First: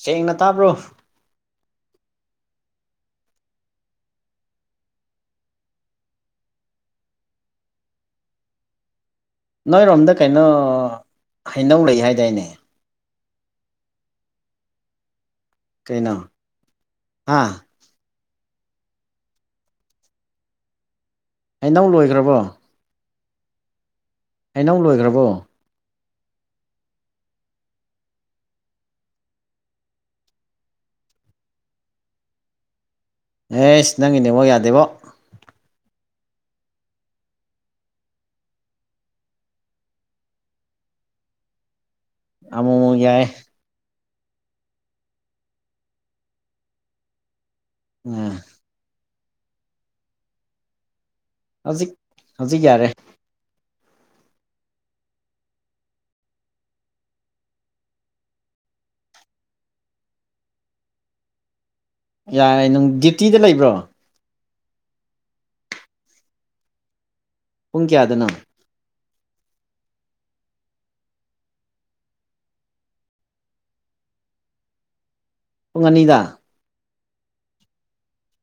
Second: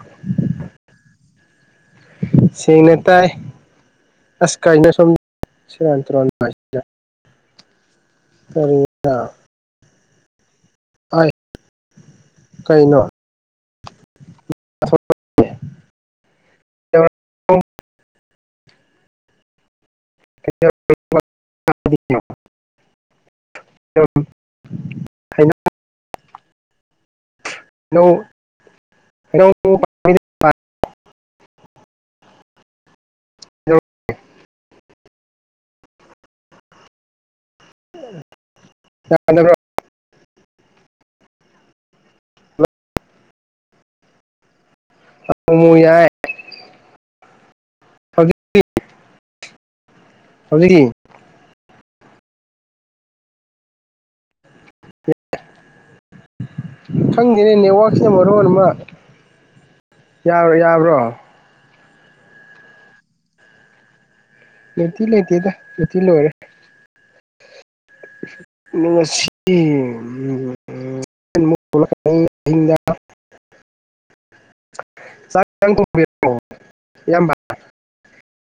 ꯁꯦꯡꯅ ꯇꯥꯕ꯭ꯔꯣ ꯁꯦꯡꯅ ꯇꯥꯏ ꯑꯁ ꯀꯩꯅꯣ ꯁꯣꯝ ꯁꯦꯔꯥꯟ ꯇꯨꯔꯥꯟ ꯍꯥꯏꯁꯤꯅ [unintelligible] ꯅꯣꯏꯔꯣꯝꯗ ꯀꯩꯅꯣ ꯑꯥꯏ ꯍꯩꯅꯧ ꯂꯩ ꯍꯥꯏꯗꯥꯏꯅꯦ ꯀꯩꯅꯣ [unintelligible] ꯀꯩꯅꯣ ꯍꯥ [unintelligible] ꯍꯩꯅꯧ ꯂꯣꯏꯈ꯭ꯔꯕꯣ [unintelligible] ꯌꯩꯅꯧ ꯂꯣꯏꯈ꯭ꯔꯕꯣ ꯃꯧ [unintelligible] ꯑꯦꯁ ꯅꯪꯒꯤ ꯅꯦꯠꯋꯥꯛ ꯌꯥꯗꯦꯕꯣ [unintelligible] ꯑꯃꯨꯃꯨꯛ ꯌꯥꯏ [unintelligible] ꯌꯥꯏ ꯎꯨ ꯍꯧꯖꯤꯛ ꯍꯧꯖꯤ ꯍꯧꯖꯤꯛ ꯍꯧꯖꯤꯛ ꯌꯥꯔꯦ ꯈꯪꯗꯦꯅꯦ ꯅꯦꯋꯥꯛꯁꯤꯅ ꯃꯔꯣꯟ ꯑꯃ ꯌꯥꯔꯣꯏ ꯌꯥꯕ꯭ꯔꯣ ꯌꯥꯔꯦ ꯅꯪ ꯗ꯭ꯌꯨꯇꯤꯗ ꯂꯩꯕ꯭ꯔꯣ ꯗ꯭ꯌꯨꯇꯤ ꯂꯩꯇꯦꯗ ꯗ꯭ꯌꯨꯇꯤ ꯂꯣꯏꯔꯦ ꯄꯨꯡ ꯀꯌꯥꯗꯅꯣ ꯗꯨꯉꯁꯤꯅꯤ [unintelligible] ꯄꯨꯡ ꯑꯅꯤꯗ [unintelligible]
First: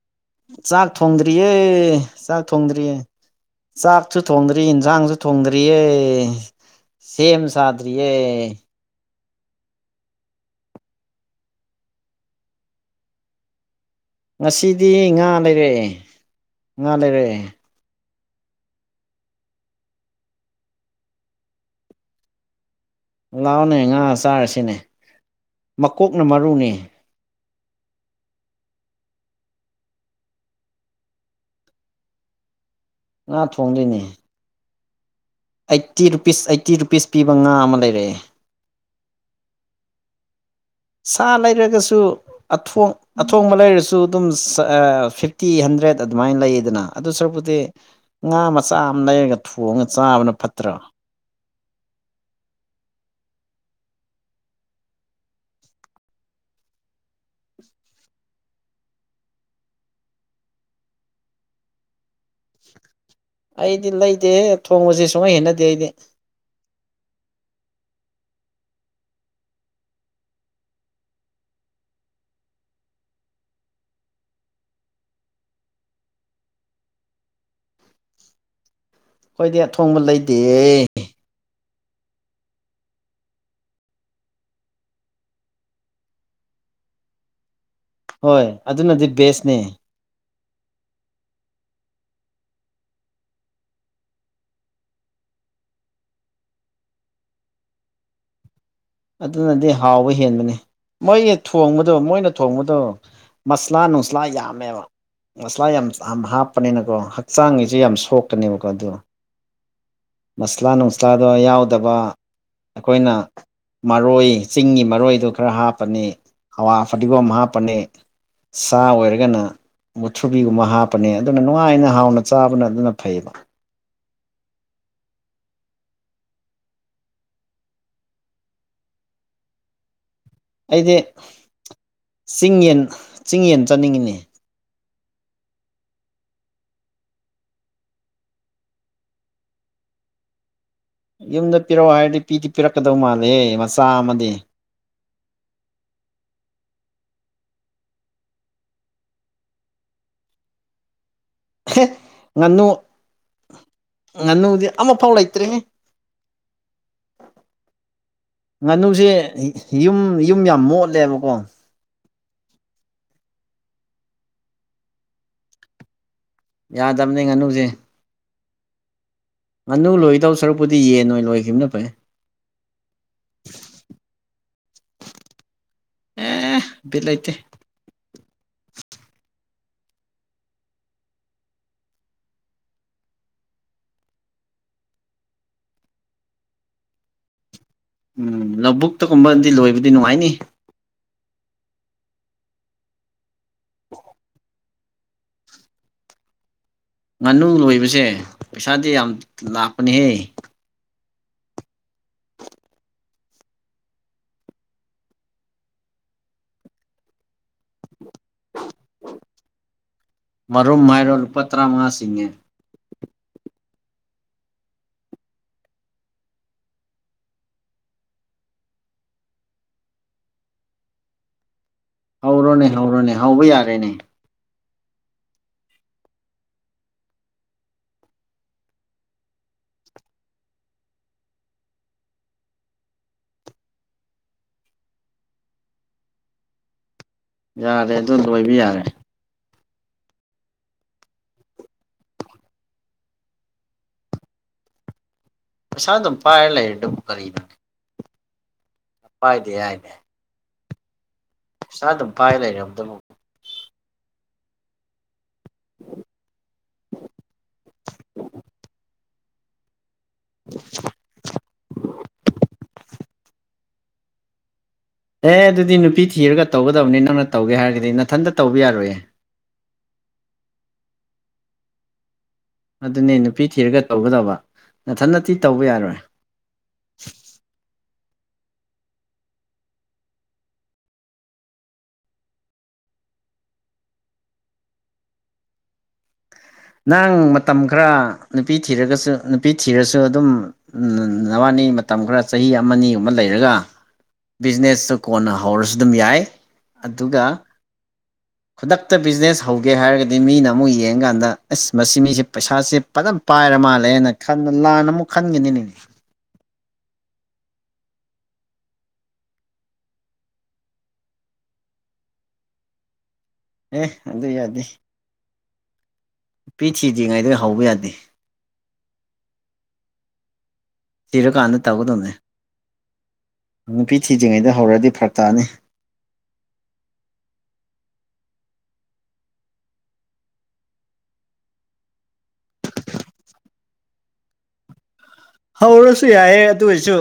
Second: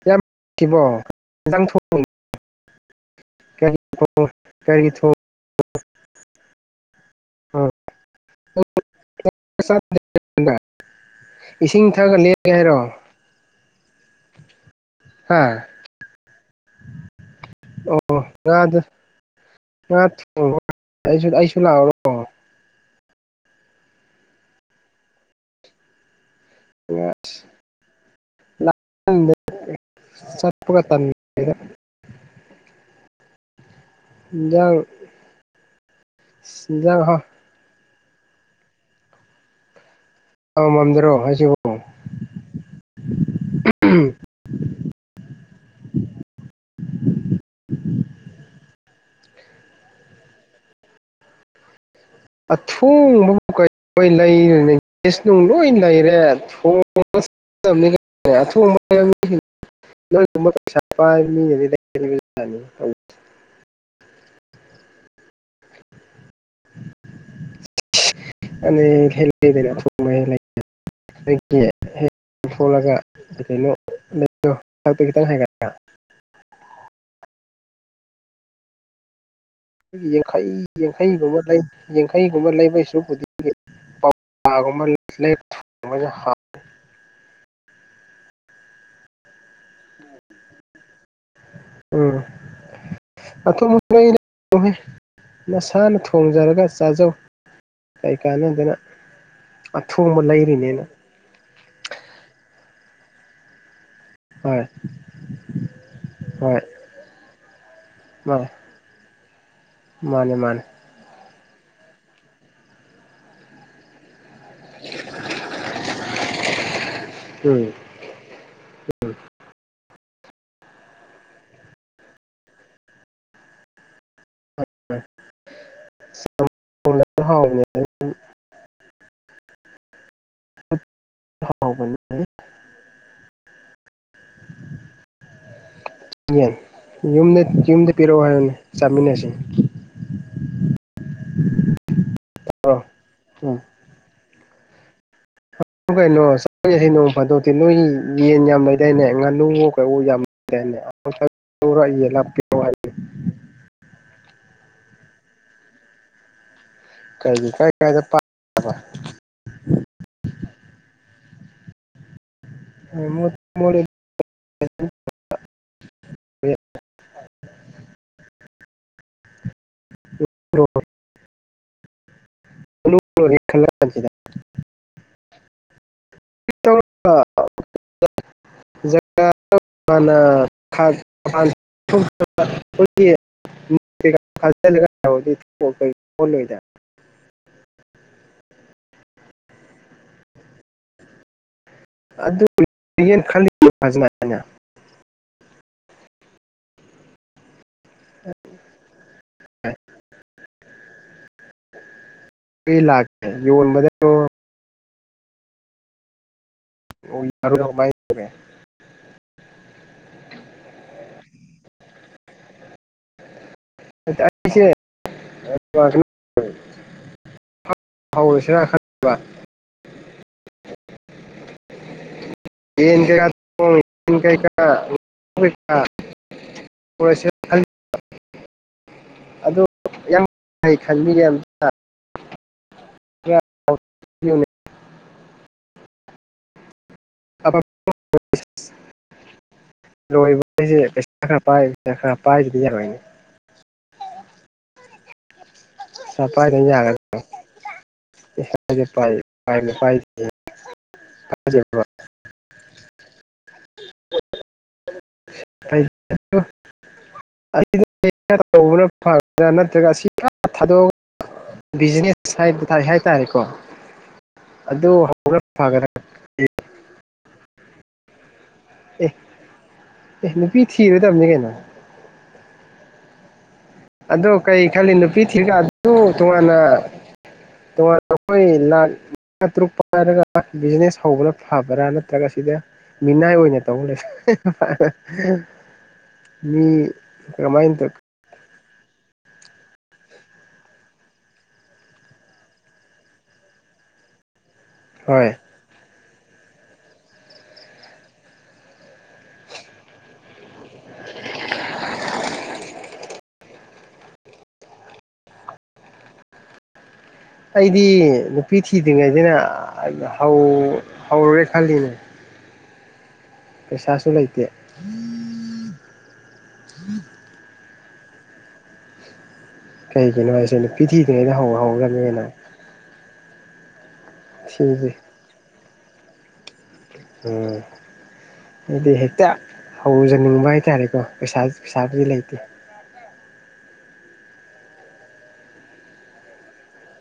ꯏꯌꯥꯝꯕ ꯁꯤꯕꯣ ꯆꯥꯛ ꯊꯣꯡꯗ꯭ꯔꯤꯌꯦ ꯏꯟꯖꯥꯡ ꯊꯣꯡ ꯆꯥꯛ ꯊꯣꯡꯗ꯭ꯔꯤꯌꯦ ꯀꯔꯤ ꯆꯥꯛꯁꯨ ꯊꯣꯡ ꯊꯣꯡꯗ꯭ꯔꯤ ꯀꯔꯤ ꯊꯣꯡ ꯏꯟꯁꯥꯡꯖꯨ ꯊꯣꯡꯗ꯭ꯔꯤꯌꯦ ꯁꯦꯝ ꯁꯥꯗꯔꯤꯌꯦ ꯏꯁꯤꯡ ꯊꯛꯒ ꯂꯦꯒꯦ ꯍꯥꯏꯔꯣ ꯉꯁꯤꯗꯤ ꯉꯥ ꯍꯥ ꯂꯩꯔꯛꯑꯦ ꯉꯥ ꯂꯩꯔꯛꯑꯦ ꯑꯣ ꯉꯥꯗ ꯉꯥ ꯊꯣꯡꯉꯣ ꯑꯩ ꯑꯩꯖꯨ ꯂꯥꯛꯑꯣꯔꯣ ꯂꯥꯛꯑꯣꯅꯦ ꯉꯥ ꯆꯥꯔꯁꯤꯅꯦ ꯃꯀꯣꯛꯅ ꯃꯔꯨꯅꯤ [unintelligible] [unintelligible] ꯉꯥ ꯊꯣꯡꯗꯣꯏꯅꯦ ꯏꯟꯖꯥꯡ ꯑꯩꯠꯇꯤ ꯔꯨꯄꯤꯁ ꯑꯩꯠꯇꯤ ꯏꯟꯖꯥꯡ ꯔꯨꯄꯤꯁ ꯍꯥ ꯄꯤꯕ ꯉꯥ ꯑꯃ ꯂꯩꯔꯛꯑꯦ ꯍꯥꯎꯃꯝꯗ꯭ꯔꯣ ꯁꯥ ꯍꯥꯏꯁꯤꯕꯨ ꯂꯩꯔꯒꯁꯨ ꯑꯊꯣꯡ ꯑꯊꯣꯡꯕ ꯂꯩꯔꯁꯨ ꯑꯗꯨꯝ ꯐꯤꯐꯇꯤ ꯍꯟꯗ꯭ꯔꯦꯠ ꯑꯗꯨꯃꯥꯏꯅ ꯂꯩꯌꯦꯗꯅ ꯑꯗꯨ ꯁꯔꯨꯛꯄꯨꯗꯤ ꯉꯥ ꯃꯆꯥ ꯑꯃ ꯂꯩꯔꯒ ꯊꯣꯡꯉ ꯆꯥꯕꯅ ꯐꯠꯇ꯭ꯔꯣ ꯑꯊꯣꯡꯕꯕꯨ ꯀꯩ ꯂꯣꯏ ꯂꯩꯔꯅꯤ ꯀꯦꯁ ꯅꯨꯡ ꯂꯣꯏ ꯂꯩꯔꯦ ꯊꯣꯡꯉ [unintelligible] [unintelligible] ꯑꯩꯗꯤ ꯂꯩꯗꯦꯍꯦ ꯊꯣꯡꯕꯁꯦ ꯁꯨꯡꯍꯩ ꯍꯩꯅꯗꯦ ꯑꯩꯗꯤ [inaudible] [unintelligible] ꯑꯩꯒꯤ ꯍꯦꯛ ꯊꯣꯛꯂꯒ ꯀꯩꯅꯣ ꯂꯩꯌꯣ ꯁꯛꯇꯤ ꯈꯤꯇꯪ ꯍꯥꯏꯒꯠꯂꯒ ꯈꯣꯏꯗꯤ ꯌꯥꯡꯈꯩ ꯌꯥꯡꯈꯩꯒꯨꯝꯕ ꯂꯩ ꯌꯦꯡꯈꯩꯒꯨꯝꯕ ꯂꯩꯕꯩꯁꯨꯗꯤ [unintelligible] ꯍꯣꯏ ꯑꯗꯨꯅꯗꯤ ꯕꯦꯁꯅꯦ ꯎꯝ ꯎꯝ ꯑꯊꯣꯡꯕ ꯂꯩꯔꯅꯨꯍꯦ ꯅꯁꯥꯅ ꯊꯣꯡꯖꯔꯒ ꯆꯥꯖꯧ ꯀꯩ ꯀꯥꯅꯗꯅ ꯑꯗꯨꯅꯗꯤ ꯍꯥꯎꯕ ꯍꯦꯟꯕꯅꯤ ꯃꯣꯏꯒꯤ ꯊꯣꯡꯕꯗꯣ ꯃꯣꯏꯅ ꯊꯣꯡꯕꯗꯣ ꯃꯁꯂꯥ ꯅꯨꯡꯁꯂꯥ ꯍꯣꯏ ꯌꯥꯝꯃꯦꯕ ꯃꯁꯂꯥ ꯌꯥꯝ ꯌꯥꯝ ꯍꯣꯏ ꯍꯥꯞꯄꯅꯤꯅꯀꯣ ꯍꯛꯆꯥꯡꯒꯤꯖꯨ ꯌꯥꯝ ꯁꯣ ꯃꯥꯅꯦ ꯁꯣꯛꯀꯅꯤꯕꯀꯣ ꯑꯗꯨ ꯃꯥꯅꯦ ꯃꯥꯅꯦ ꯃꯁꯂꯥꯅꯨ ꯆꯥꯗ ꯌꯥꯎꯗꯕ ꯑꯈꯣꯏꯅ ꯃꯔꯣꯏ ꯆꯤꯡꯒꯤ ꯃꯔꯣꯏꯗꯨ ꯈꯔ ꯍꯥꯞꯄꯅꯤ ꯍꯥꯋꯥ ꯐꯗꯤꯒꯣꯝ ꯎꯝ ꯍꯥꯞꯄꯅꯤ ꯁꯥ ꯑꯣꯏꯔꯒꯅ ꯃꯨꯊꯨꯕꯤꯒꯨꯝꯕ ꯍꯥꯞꯄꯅꯤ ꯑꯗꯨꯅ ꯅꯨꯡꯉꯥꯏꯅ ꯍꯥꯎꯅ ꯆꯥꯕꯅ ꯑꯗꯨꯅ ꯐꯩꯌꯦꯕ [unintelligible] [unintelligible] ꯍꯥꯎꯕꯅꯦ [unintelligible] ꯑꯩꯗꯤ ꯍꯥꯎꯕꯅꯦ ꯆꯤꯡ ꯌꯦꯟ ꯆꯤꯡ ꯌꯦꯟ ꯆꯅꯤꯡꯉꯤꯅꯦ [unintelligible] ꯌꯦꯟ ꯌꯨꯝꯗ ꯌꯨꯝꯗ ꯄꯤꯔꯛꯑꯣ ꯍꯥꯏꯌꯨꯅꯦ ꯆꯥꯃꯤꯟꯅꯁꯤ ꯌꯨꯝꯗ ꯄꯤꯔꯛꯑꯣ ꯍꯥꯏꯔꯗꯤ ꯄꯤꯗꯤ ꯑꯣ ꯄꯤꯔꯛꯀꯗꯧ ꯎꯝ ꯃꯥꯜꯂꯦꯍꯦ ꯃꯆꯥ ꯑꯃꯗꯤ [unintelligible] ꯀꯩꯅꯣ [unintelligible] ꯅꯣꯡ ꯐꯥꯗꯣꯛꯇꯤ ꯅꯣꯏꯒꯤ ꯌꯦꯟ ꯌꯥꯝ ꯂꯣꯏꯗꯅꯦ ꯉꯥꯅꯨꯋꯣ ꯀꯩꯋꯨ ꯌꯥꯝ [unintelligible] [unintelligible] ꯉꯥꯅꯨ ꯉꯥꯅꯨꯗꯤ ꯑꯃꯐꯥꯎ ꯂꯩꯇ꯭ꯔꯦꯍꯦ ꯀꯔꯤ ꯀꯔꯥꯏ ꯀꯔꯥꯏꯗ ꯄ ꯉꯥꯅꯨꯖꯦ ꯌꯨꯝ ꯌꯨꯝ ꯌꯥꯝ ꯃꯣꯠꯂꯦꯕꯀꯣ ꯑ ꯃꯣꯠ ꯃꯣꯠꯂꯤ [unintelligible] ꯌꯥꯗꯝꯅꯦ ꯉꯥꯅꯨꯖꯦ ꯉꯥꯅꯨ ꯂꯣꯏꯗꯧ ꯁꯔꯨꯛꯄꯨꯗꯤ ꯌꯦꯟ ꯑꯣꯏꯟ ꯂꯣꯏꯈꯤꯕꯅ ꯐꯩ [unintelligible] [unintelligible] ꯑꯦ ꯕꯤꯠ ꯂꯩꯇꯦ [unintelligible] ꯃꯥꯟꯅ [unintelligible] ꯈꯣꯏꯒꯤ [unintelligible] ꯎꯝ ꯂꯧꯕꯨꯛꯇꯒꯨꯝꯕꯗꯤ ꯂꯣꯏꯕꯗꯤ ꯅꯨꯡꯉꯥꯏꯅꯤ [unintelligible] ꯉꯥꯅꯨ ꯂꯣꯏꯕꯁꯦ ꯄꯩꯁꯥꯗꯤ ꯌꯥꯝ ꯂꯥꯛꯄꯅꯦꯍꯦ [unintelligible] ꯂꯥꯛ ꯑ ꯌꯣꯟꯕꯗꯉꯣ ꯑꯣꯏ [unintelligible] ꯃꯥꯏ ꯃꯔꯨꯝ ꯍꯥꯏꯔꯣ ꯂꯨꯄꯥ ꯇꯔꯥꯃꯉꯥ ꯆꯤꯡꯉꯦ [unintelligible] [unintelligible] ꯍꯧꯔꯁꯤꯔ [unintelligible] ꯍꯧꯔꯣꯅꯦ ꯌꯦꯟ ꯍꯧꯔꯣꯅꯦ ꯀꯩꯀ ꯍꯧꯕ ꯌꯥꯔꯦꯅꯦ [unintelligible] ꯀꯩꯀ [unintelligible] ꯑꯗꯣ ꯌꯥꯝ ꯐꯩ ꯈꯟꯕꯤꯒꯦ [unintelligible] ꯌꯥꯔꯦ ꯑꯗꯨ ꯂꯣꯏꯕ ꯌꯥꯔꯦ ꯂꯣꯏꯕ ꯍꯥꯏꯖꯦ ꯄꯩꯁꯥ ꯈꯔ ꯄꯥꯏ ꯄꯩꯁꯥ ꯈꯔ ꯄꯥꯏꯗꯗꯤ ꯌꯥꯔꯣꯏꯅꯦ ꯄꯩꯁꯥ ꯑꯗꯨꯝ ꯄꯥꯏꯔ ꯂꯩꯔꯤꯗꯨꯕꯨ ꯀꯔꯤꯅꯣ ꯄꯩꯁꯥꯖꯦ ꯄꯥꯏ ꯄꯥꯏꯗꯦ ꯄꯥꯏꯝꯅꯦ ꯍꯥꯏꯗꯦ ꯄꯥꯏ [unintelligible] [unintelligible] [unintelligible] ꯄꯩꯁꯥ ꯑꯗꯨꯝ ꯄꯥꯏ ꯂꯩꯔꯕꯗꯕꯨ ꯅꯠꯇ꯭ꯔꯒ ꯁꯤ [unintelligible] ꯊꯥꯗꯣꯛ [unintelligible] ꯕꯤꯖꯤꯅꯦꯁ ꯍꯥꯏꯕꯨ ꯇꯥꯔꯦ ꯍꯥꯏ ꯇꯥꯔꯦꯀꯣ ꯑꯗꯨ ꯍꯧ ꯑꯦ ꯑꯗꯨꯗꯤ ꯅꯨꯄꯤ ꯊꯤꯔꯒ ꯇꯧꯒꯗꯕꯅꯤ ꯅꯪꯅ ꯇꯧꯒꯦ ꯍꯥꯏꯔꯒꯗꯤ ꯅꯊꯟꯇ ꯇꯧꯕ ꯌꯥꯔꯣꯏꯌꯦ ꯑꯦ ꯑꯦ ꯅꯨꯄꯤ ꯊꯤꯔꯗꯝꯅꯦ ꯀꯩꯅꯣ ꯑꯗꯨꯅꯦ ꯅꯨꯄꯤ ꯊꯤꯔꯒ ꯑꯗꯣ ꯇꯧꯒꯗꯕ ꯀꯩ ꯈꯜꯂꯤ ꯅꯨꯄꯤ ꯅꯊꯟꯅꯗꯤ ꯊꯤꯔꯒꯥ ꯇꯧꯕ ꯌꯥꯔꯣꯏ [unintelligible] ꯇꯣꯉꯥꯟꯅ ꯇꯣꯉꯥꯟꯅ ꯈꯣꯏ ꯂꯥꯛ ꯇꯥ ꯇ꯭ꯔꯨꯛ ꯄꯥꯏꯔꯒ ꯕꯤꯖꯤꯅꯦꯁ ꯍꯧꯕꯅ ꯐꯕ꯭ꯔꯥ ꯅꯠꯇ꯭ꯔꯒ ꯁꯤꯗ ꯃꯤꯅꯥꯏ ꯑꯣꯏꯅ ꯇꯧ ꯂꯩꯔꯦ [unintelligible] ꯅꯪ ꯃꯇꯝ ꯇꯧ ꯈꯔ ꯅꯨꯄꯤ ꯊꯤꯔꯒꯁꯨ ꯅꯨꯄꯤ ꯊꯤꯔꯁꯨ ꯑꯗꯨꯝ ꯅꯋꯥꯅꯤ ꯃꯇꯝ ꯈꯔ ꯆꯍꯤ ꯑꯃꯅꯤꯒꯨꯝꯕ ꯂꯩꯔꯒ ꯕꯤꯖꯤꯅꯦꯁꯁꯨ ꯍꯣꯏ ꯀꯣꯟꯅ ꯍꯧꯔꯁꯨ ꯑꯗꯨꯝ ꯌꯥꯏ ꯑꯗꯨꯒ ꯈꯨꯗꯛꯇ ꯕꯤꯖꯤꯅꯦꯁ ꯍꯧ ꯒꯦ ꯍꯥꯏꯔꯒꯗꯤ ꯃꯤꯅ ꯑꯃꯨꯛ ꯌꯦꯡꯀꯥꯟꯗ ꯑꯁ ꯃꯁꯤ ꯃꯤꯁꯦ ꯄꯩꯁꯥꯁꯦ ꯐꯅ ꯄꯥꯏꯔ ꯃꯥꯜꯂꯦꯅ ꯈꯜꯂ ꯂꯥꯟꯅ ꯑꯃꯨꯛ ꯈꯟꯒꯅꯤꯅꯦ ꯑꯩꯗꯤ ꯅꯨꯄꯤ ꯊꯤꯗ꯭ꯔꯤꯉꯩꯗꯅ ꯍꯧꯔꯨꯔꯦ ꯈꯜꯂꯤꯅꯦ ꯑꯦ ꯄꯩꯁꯥꯁꯨ ꯑꯗꯨ ꯂꯩꯇꯦ ꯌꯥꯗꯦ ꯅꯨꯄꯤ ꯊꯤꯗ꯭ꯔꯤꯉꯩꯗꯒꯤ ꯍꯧꯕ ꯌꯥꯗꯦ ꯀꯩꯒꯤꯅꯣ ꯍꯥꯏꯁꯦ ꯊꯤꯗ꯭ꯔꯤꯉꯩꯗ ꯍꯧ ꯊꯤꯔꯀꯥꯟꯗ ꯇꯧꯒꯗꯕꯅꯦ ꯍꯧꯔꯅꯤꯅ ꯅꯨꯄꯤ ꯊꯤꯗ꯭ꯔꯤꯉꯩꯗ ꯊꯤꯗ꯭ꯔꯤ ꯍꯧꯔꯗꯤ ꯐꯔꯛ ꯇꯥꯅꯤ ꯎꯝ ꯑꯩꯗꯤ ꯍꯦꯛꯇ ꯍꯧꯖꯅꯤꯡꯕ ꯍꯥꯏꯇꯥꯔꯦꯀꯣ ꯄꯩꯁꯥ ꯄꯩꯁꯥꯕꯨꯗꯤ ꯂꯩꯇꯦ ꯍꯧꯔꯁꯨ ꯌꯥꯏꯑꯦ ꯑꯗꯨ ꯑꯣꯏꯔꯁꯨ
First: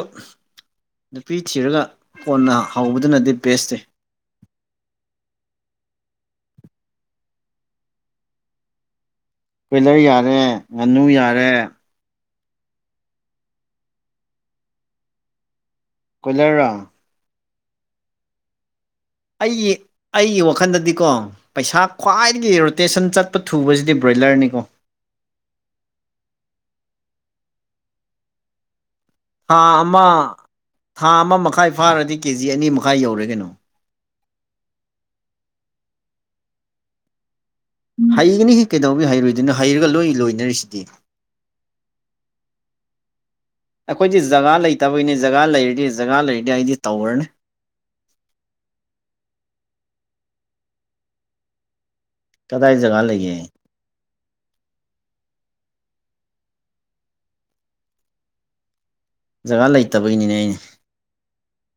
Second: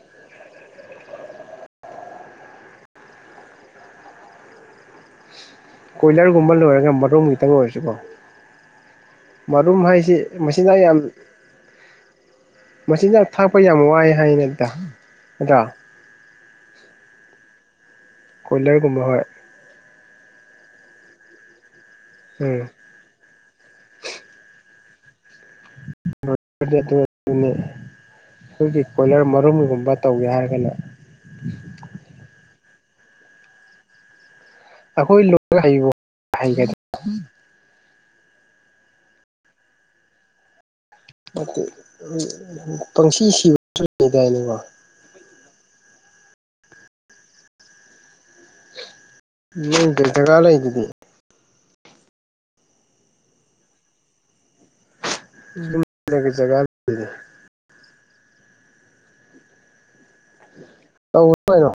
ꯅꯨꯄꯤ ꯊꯤꯔꯒ ꯀꯣꯟꯅ ꯍꯧꯕꯗꯨꯅꯗꯤ ꯕꯦꯁꯁꯦ ꯀꯣꯏꯂꯔꯒꯨꯝꯕ ꯂꯣꯏꯔꯒ ꯃꯔꯨꯝ ꯈꯤꯇꯪ ꯑꯣꯏꯔꯁꯨꯀꯣ ꯃꯔꯨꯝ ꯀꯣꯏꯂꯔ ꯍꯥꯏꯁꯤ ꯌꯥꯔꯦ ꯃꯆꯤꯟꯖꯥꯛ ꯌꯥꯝ ꯉꯥꯅꯨ ꯌꯥꯔꯦ ꯃꯆꯤꯟꯖꯥꯛ ꯊꯥꯛꯄ ꯌꯥꯝ ꯋꯥꯏꯍꯦ ꯍꯥꯏꯅꯗ ꯅꯠꯗ꯭ꯔꯥ ꯀꯣꯏꯂꯔ ꯔꯣ ꯀꯣꯏꯂꯔ ꯒꯨꯝꯕ ꯍꯣꯏ ꯑꯩꯒꯤ ꯑꯩꯒꯤ ꯋꯥꯈꯟꯗꯗꯤꯀꯣ ꯄꯩꯁꯥ ꯈ꯭ꯋꯥꯏꯗꯒꯤ ꯎꯝ ꯔꯣꯇꯦꯁꯟ ꯆꯠ ꯊꯨꯕꯁꯤꯗꯤ ꯕ꯭ꯔꯣꯏꯂꯔꯅꯤꯀꯣ [unintelligible] [unintelligible] ꯑꯩꯈꯣꯏꯒꯤ ꯀꯣꯏꯂꯔ ꯊꯥ ꯃꯔꯨꯝꯒꯨꯝꯕ ꯑꯃ ꯇꯧꯒꯦ ꯍꯥꯏꯔꯒꯅ ꯊꯥ ꯑꯃ ꯃꯈꯥꯏ ꯐꯥꯔꯗꯤ ꯀꯦ ꯖꯤ ꯑꯅꯤ ꯃꯈꯥꯏ ꯌꯧꯔꯦ ꯀꯩꯅꯣ ꯑꯩꯈꯣꯏ ꯂꯣꯏ ꯍꯩꯕꯨ ꯍꯩꯒꯗ꯭ꯔꯣ ꯍꯩꯒꯅꯤꯍꯦ ꯀꯩꯗꯧꯕꯤ ꯍꯩꯔꯣꯏꯗꯣꯏꯅꯣ ꯍꯩꯔꯒ ꯂꯣꯏ ꯂꯣꯏꯅꯔꯤꯁꯤꯗꯤ ꯄꯪꯁꯤ ꯁꯤꯕꯁꯨ ꯂꯩꯗꯥꯏꯅꯦꯀꯣ ꯇꯕꯨꯅꯦ ꯖꯒꯥ ꯂꯩꯔꯗꯤ ꯖꯒꯥ ꯂꯩꯔꯗꯤ ꯑꯩꯗꯤ ꯇꯧꯔꯅꯤ ꯅꯪ ꯖꯒꯥ ꯖꯒꯥ ꯂꯩꯗꯨꯗꯤ ꯀꯗꯥꯏ ꯖꯒꯥ ꯂꯩꯒꯦ ꯌꯨꯝꯗ ꯖꯒꯥ ꯂꯩꯗꯨꯗꯤ ꯖꯒꯥ ꯂꯩꯇꯕꯒꯤꯅꯤꯅꯦ ꯑꯩꯅꯦ ꯇꯧꯑꯣ ꯀꯩꯅꯣ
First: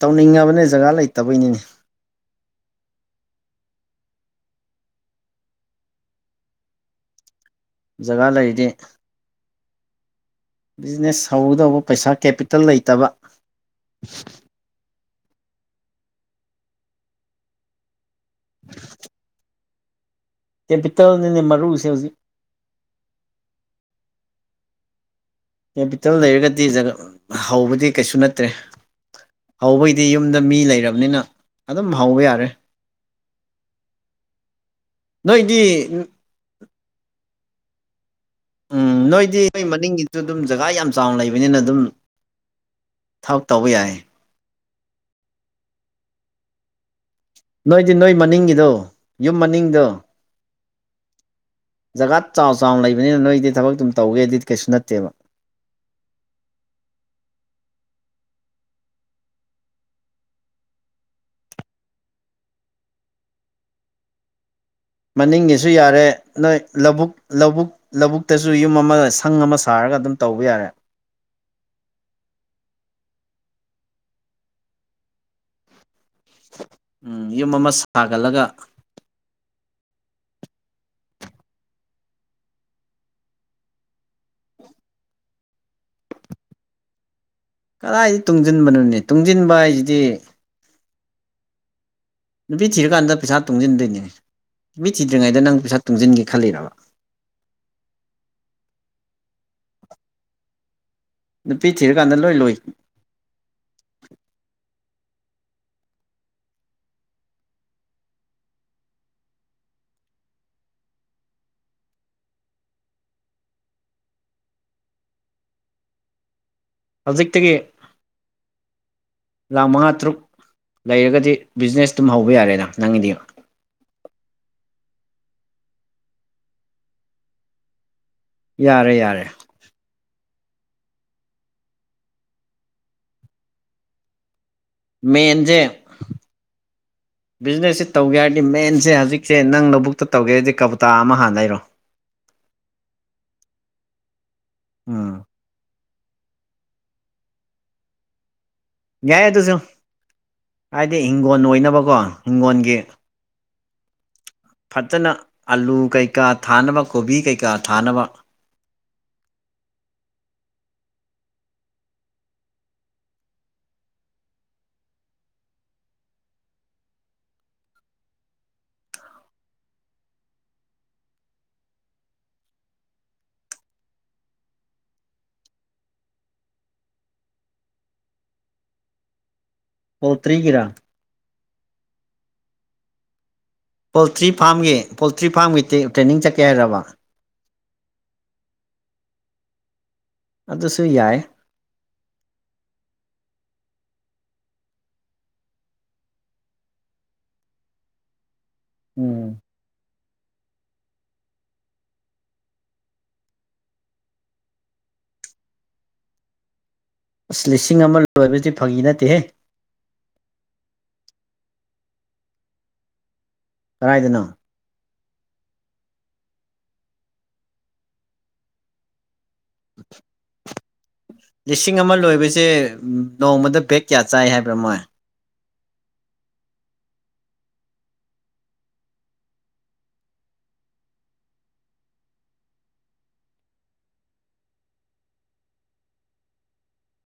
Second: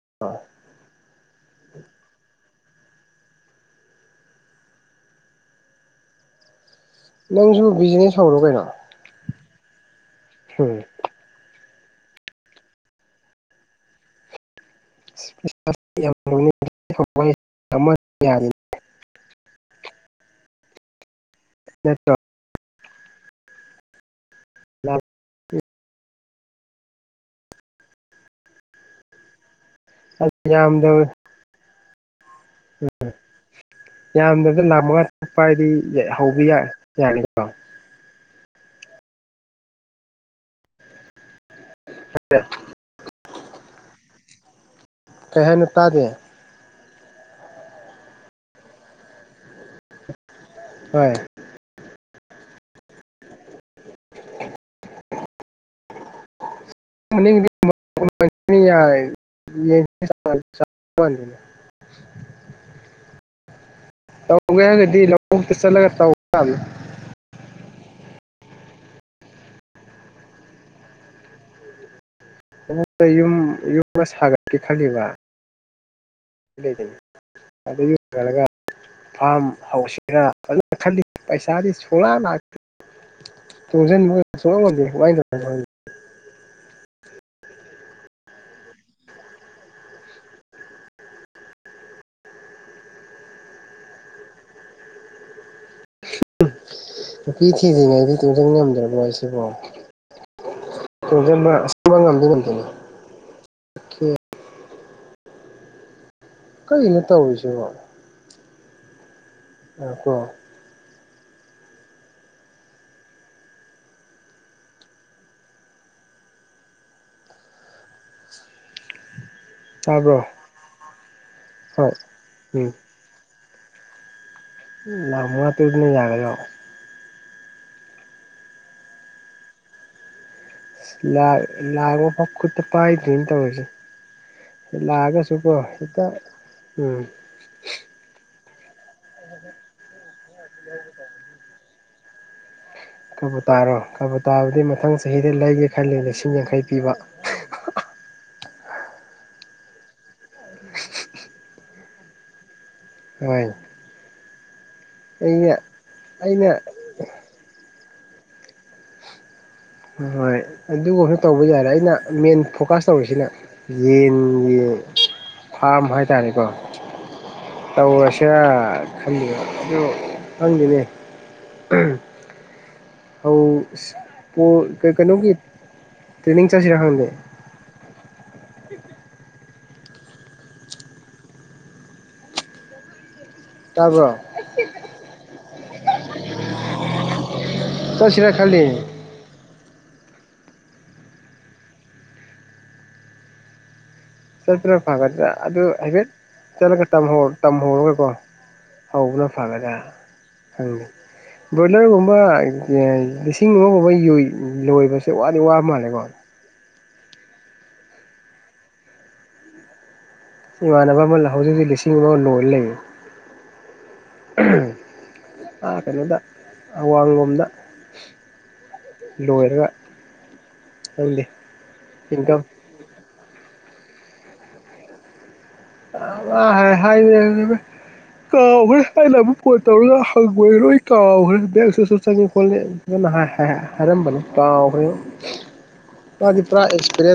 ꯇꯧꯅꯤꯡꯉꯕꯅꯤꯅꯦ ꯖꯒꯥ ꯂꯩꯇꯕꯩꯅꯤꯅꯦ ꯅꯪꯁꯨ ꯕꯤꯖꯤꯅꯦꯁ ꯖꯒꯥ ꯍꯧꯔꯣ ꯀꯩꯅꯣ ꯂꯩꯔꯗꯤ ꯎꯝ ꯕꯤꯖꯤꯅꯦꯁ ꯍꯧꯒꯗꯧꯕ ꯄꯩꯁꯥ ꯀꯦꯄꯤꯇꯦꯜ ꯂꯩꯇꯕ ꯋꯥ [unintelligible] [unintelligible] [inaudible] ꯀꯦꯄꯤꯇꯦꯜꯅꯤꯅꯦ ꯃꯔꯨꯁꯤ ꯅꯠꯇ꯭ꯔꯣ ꯍꯧꯖꯤꯛ ꯂ [unintelligible] ꯀꯦꯄꯤꯇꯦꯜ ꯂꯩꯔꯒꯗꯤ ꯖꯒ ꯍꯧꯕꯗꯤ ꯀꯩꯁꯨ ꯅꯠꯇ꯭ꯔꯦ ꯍꯧꯕꯩ ꯗꯤ ꯌꯨꯝꯗ ꯃꯤ ꯂꯩꯔꯕꯅꯤꯅ ꯑꯗꯨꯝ ꯍꯧꯕ ꯌꯥꯔꯦ ꯎꯝ ꯌꯥꯝꯗ꯭ꯔꯕꯗ ꯂꯥꯛ ꯃꯉꯥ ꯇꯔꯨꯛ ꯅꯣꯏꯗꯤ ꯄꯥꯏꯔꯗꯤ ꯍꯧꯕ ꯌꯥꯒꯗ꯭ꯔꯣ ꯎꯝ ꯅꯣꯏꯗꯤ ꯅꯣꯏ ꯃꯅꯤꯡꯒꯤꯁꯨ ꯑꯗꯨꯝ ꯖꯒꯥ ꯌꯥꯝ ꯆꯥꯎꯅ ꯂꯩꯕꯅꯤꯅ ꯑꯗꯨꯝ ꯊꯕꯛ ꯇꯧꯕ ꯌꯥꯏ ꯀꯩ ꯍꯥꯢꯅꯣ ꯇꯥꯗꯦ ꯅꯣꯏꯗꯤ ꯅꯣꯏ ꯃꯅꯤꯡꯒꯤꯗꯣ ꯌꯨꯝ ꯃꯅꯤꯡꯗꯣ ꯍꯣꯏ ꯖꯒꯥ ꯆꯥꯎ ꯆꯥꯎꯅ ꯂꯩꯕꯅꯤꯅ ꯅꯣꯏꯗꯤ ꯊꯕꯛ ꯑꯗꯨꯝ ꯇꯧꯒꯦꯗꯤ ꯀꯩꯁꯨ ꯅꯠꯇꯦꯕ [inaudible] ꯌꯥꯏ [unintelligible] ꯇꯧꯒꯦ ꯍꯥꯏꯔꯗꯤ ꯃꯅꯤꯡꯒꯤꯁꯨ ꯌꯥꯔꯦ ꯅꯣꯏ ꯂꯧꯕꯨꯛ ꯂꯧꯕꯨꯛ ꯂꯧꯕꯨꯛꯇꯁꯨ ꯌꯨꯝ ꯑꯃ ꯁꯪ ꯑꯃ ꯁꯥꯔꯒ ꯑꯗꯨꯝ ꯇꯧꯕ ꯌꯥꯔꯦ ꯂꯧꯕꯨꯛꯇ ꯌꯨꯝ ꯌꯨꯝ ꯁꯥꯒꯠꯀꯦ ꯈꯜꯂꯤꯕ ꯂꯩꯗꯅ ꯎꯝ ꯌꯨꯝ ꯑꯃ ꯁꯥꯒꯠꯂꯒ ꯐꯥꯝ ꯍꯧꯁꯤꯔ ꯀꯟꯅ ꯈꯜꯂꯤ ꯄꯩꯁꯥꯗꯤ ꯁꯨꯛ ꯂꯥꯛ ꯂꯥꯛꯇꯦ ꯇꯨꯡꯖꯟꯕ ꯁꯨꯛ ꯉꯝ ꯉꯝꯗꯦ ꯀꯃꯥꯏꯅ ꯇꯧꯔꯤꯅꯣ ꯈꯪꯗꯦ ꯀꯗꯥꯏꯗ ꯇꯨꯡꯁꯤꯟꯕꯅꯣꯅꯦ ꯇꯨꯡꯁꯤꯟꯕ ꯍꯥꯏꯁꯤꯗꯤ ꯅꯨꯄꯤ ꯊꯤꯔꯀꯥꯟꯗ ꯄꯩꯁꯥ ꯇꯨꯡꯁꯤꯟꯗꯣꯏꯅꯦ ꯅꯨꯄꯤ ꯊꯤꯗ꯭ꯔꯤꯉꯩꯗ ꯅꯪ ꯄꯩꯁꯥ ꯇꯨꯡꯁꯤꯟꯒꯦ ꯈꯜꯂꯤꯔꯣ ꯈꯪꯗꯦ ꯅꯨꯄꯤ ꯊꯤꯗ꯭ꯔꯤꯉꯩꯗꯤ ꯇꯨꯡꯁꯤꯟ ꯉꯝꯗ꯭ꯔꯕꯣ ꯑꯩꯁꯤꯕꯣ ꯇꯨꯡꯖꯟꯕ ꯅꯨꯄꯤ ꯁꯨꯛ ꯉꯝ ꯊꯤꯔꯀꯥꯟꯗ ꯉꯝꯗꯤ ꯂꯣꯏ ꯂꯣꯏ ꯉꯝꯗꯅ ꯀꯩꯅꯣ ꯇꯧꯔꯤꯁꯤꯕꯣ ꯎꯝ ꯀꯣ ꯍꯧꯖꯤꯛꯇꯒꯤ ꯂꯥꯛ ꯃꯉꯥ ꯇꯥꯕ꯭ꯔꯣ ꯇꯔꯨꯛ ꯂꯩꯔꯒꯗꯤ ꯍꯣꯏ ꯕꯤꯖꯤꯅꯦꯁ ꯑꯗꯨꯝ ꯍꯧꯕ ꯌꯥꯔꯦꯗ ꯎꯝ ꯅꯪꯒꯤꯗꯤ ꯂꯥꯛ ꯃꯉꯥ ꯇꯔꯨꯛꯇꯨꯅ ꯌꯥꯒꯗꯔꯣ ꯌꯥꯔꯦ ꯌꯥꯔꯦ ꯂꯥꯛ ꯂꯥꯛ ꯑꯐꯥꯎ ꯈꯨꯠꯇ ꯄꯥꯏꯗꯦꯅ ꯇꯧꯔꯤꯁꯦ ꯂꯥꯛꯑꯒꯁꯨꯀꯣ ꯃꯦꯟꯁꯦ ꯍꯦꯛꯇ ꯎꯝ ꯕꯤꯖꯤꯅꯦꯁꯁꯦ ꯇꯧꯒꯦ ꯍꯥꯏꯔꯗꯤ ꯃꯦꯟꯁꯦ ꯍꯧꯖꯤꯛꯁꯦ ꯅꯪ ꯂꯧꯕꯨꯛꯇ ꯇꯧꯒꯦ ꯍꯥꯏꯔꯗꯤ ꯀꯕꯨꯇꯥ ꯑꯃ ꯍꯥꯟꯅ ꯂꯩꯔꯣ ꯀꯕꯨꯇꯥꯔꯣ ꯀꯕꯨꯇꯥꯕꯨꯗꯤ ꯃꯊꯪ ꯎꯝ ꯆꯍꯤꯗ ꯂꯩꯒꯦ ꯈꯜꯂꯤ ꯂꯤꯁꯤꯡ ꯌꯥꯡꯈꯩ ꯄꯤꯕ ꯌꯥꯏ ꯑꯗꯨꯁꯨ ꯍꯥꯏꯗꯤ ꯍꯤꯡꯒꯣꯟ ꯑꯣꯏꯅꯕꯀꯣ ꯍꯤꯡꯒꯣꯟꯒꯤ ꯍꯣꯏꯅꯦ ꯐꯖꯅ ꯑꯂꯨ ꯀꯩꯀꯥ ꯑꯩꯅ ꯊꯥꯅꯕ ꯀꯣꯕꯤ ꯀꯩꯀꯥ ꯊꯥꯅꯕ ꯍꯣꯏ ꯑꯗꯨꯒꯨꯝꯕ ꯇꯧꯕ ꯌꯥꯔꯦ ꯑꯩꯅ ꯃꯦꯟ ꯐꯣꯀꯁ ꯇꯧꯔꯤꯁꯤꯅ ꯌꯦꯟꯒꯤ ꯐꯥꯝ ꯍꯥꯏ ꯇꯥꯔꯦꯀꯣ ꯇꯧꯔꯁꯤꯔ ꯈꯜꯂꯤꯕ ꯑꯗꯨ ꯈꯪꯗꯦꯅꯦ ꯀꯩꯅꯣꯒꯤ ꯇ꯭ꯔꯦꯅꯤꯡ ꯆꯠꯁꯤꯔ ꯈꯪꯗꯦ ꯄꯣꯜꯇ꯭ꯔꯤꯒꯤꯔ ꯇꯥꯕ꯭ꯔꯣ ꯄꯣꯜꯇ꯭ꯔꯤ ꯐꯥꯝꯒꯤ ꯄꯣꯜꯇ꯭ꯔꯤ ꯐꯥꯔꯝꯒꯤ ꯇ꯭ꯔꯦꯅꯤꯡ ꯆꯠꯀꯦ ꯍꯥꯏꯔꯕ ꯆꯠꯁꯤꯔ ꯈꯜꯂꯤꯅꯤ ꯑꯗꯨꯁꯨ ꯌꯥꯏ ꯆꯠꯄꯅ ꯐꯒꯗ꯭ꯔ ꯑꯗꯨ ꯍꯥꯏꯐꯦꯠ ꯆꯠꯂꯒ ꯇꯝꯍꯧꯔꯒꯀꯣ ꯇꯧꯕꯅ ꯎꯝ ꯐꯒꯗꯔ ꯈꯪꯗꯦ ꯕ꯭ꯔꯣꯏꯂꯔꯒꯨꯝꯕ ꯂꯤꯁꯤꯡ ꯑꯃꯒꯨꯝꯕ ꯂꯣꯏꯕꯁꯦ ꯋꯥꯗꯤ ꯋꯥ ꯃꯥꯜꯂꯦꯀꯣ ꯑꯁ ꯂꯤꯁꯤꯡ ꯑꯃ ꯂꯣꯏꯕꯗꯤ ꯐꯥꯒꯤ ꯅꯠꯇꯦꯍꯦ ꯏꯃꯥꯟꯅꯕ ꯑꯃꯅ ꯍꯧꯖꯤꯛ ꯍꯧꯖꯤꯛ ꯂꯤꯁꯤꯡ ꯑꯃ ꯂꯣꯏꯔ ꯂꯩꯌꯦ ꯀꯗꯥꯏꯗꯅꯣ ꯎꯝ ꯑꯥ ꯀꯩꯅꯣꯗ ꯑꯋꯥꯡꯂꯣꯝꯗ ꯂꯣꯏ ꯂꯤꯁꯤꯡ ꯑꯃ ꯏꯟꯀꯝ ꯂꯣꯏꯕꯁꯦ ꯅꯣꯡꯃꯗ ꯕꯦꯛ ꯀꯌꯥ ꯆꯥꯏ ꯍꯥꯏꯕ꯭ꯔ ꯃꯣꯏ ꯍꯥꯏ [unintelligible] ꯀꯥꯎꯒ꯭ꯔꯦ ꯑꯩꯅ ꯃꯨꯛ ꯀꯣꯜ ꯇꯧꯔꯒ [unintelligible] ꯀꯥꯎꯒ꯭ꯔꯦ ꯕꯦꯛꯒꯁꯨ ꯆꯪꯉꯦ ꯈꯣꯠꯂꯦ [unintelligible] ꯍꯥꯏꯔꯦꯝꯕꯅꯦ ꯀꯥꯎꯒ꯭ꯔꯦ [inaudible] [unintelligible] ꯑꯦꯛꯁꯄꯤꯔꯦꯟꯁ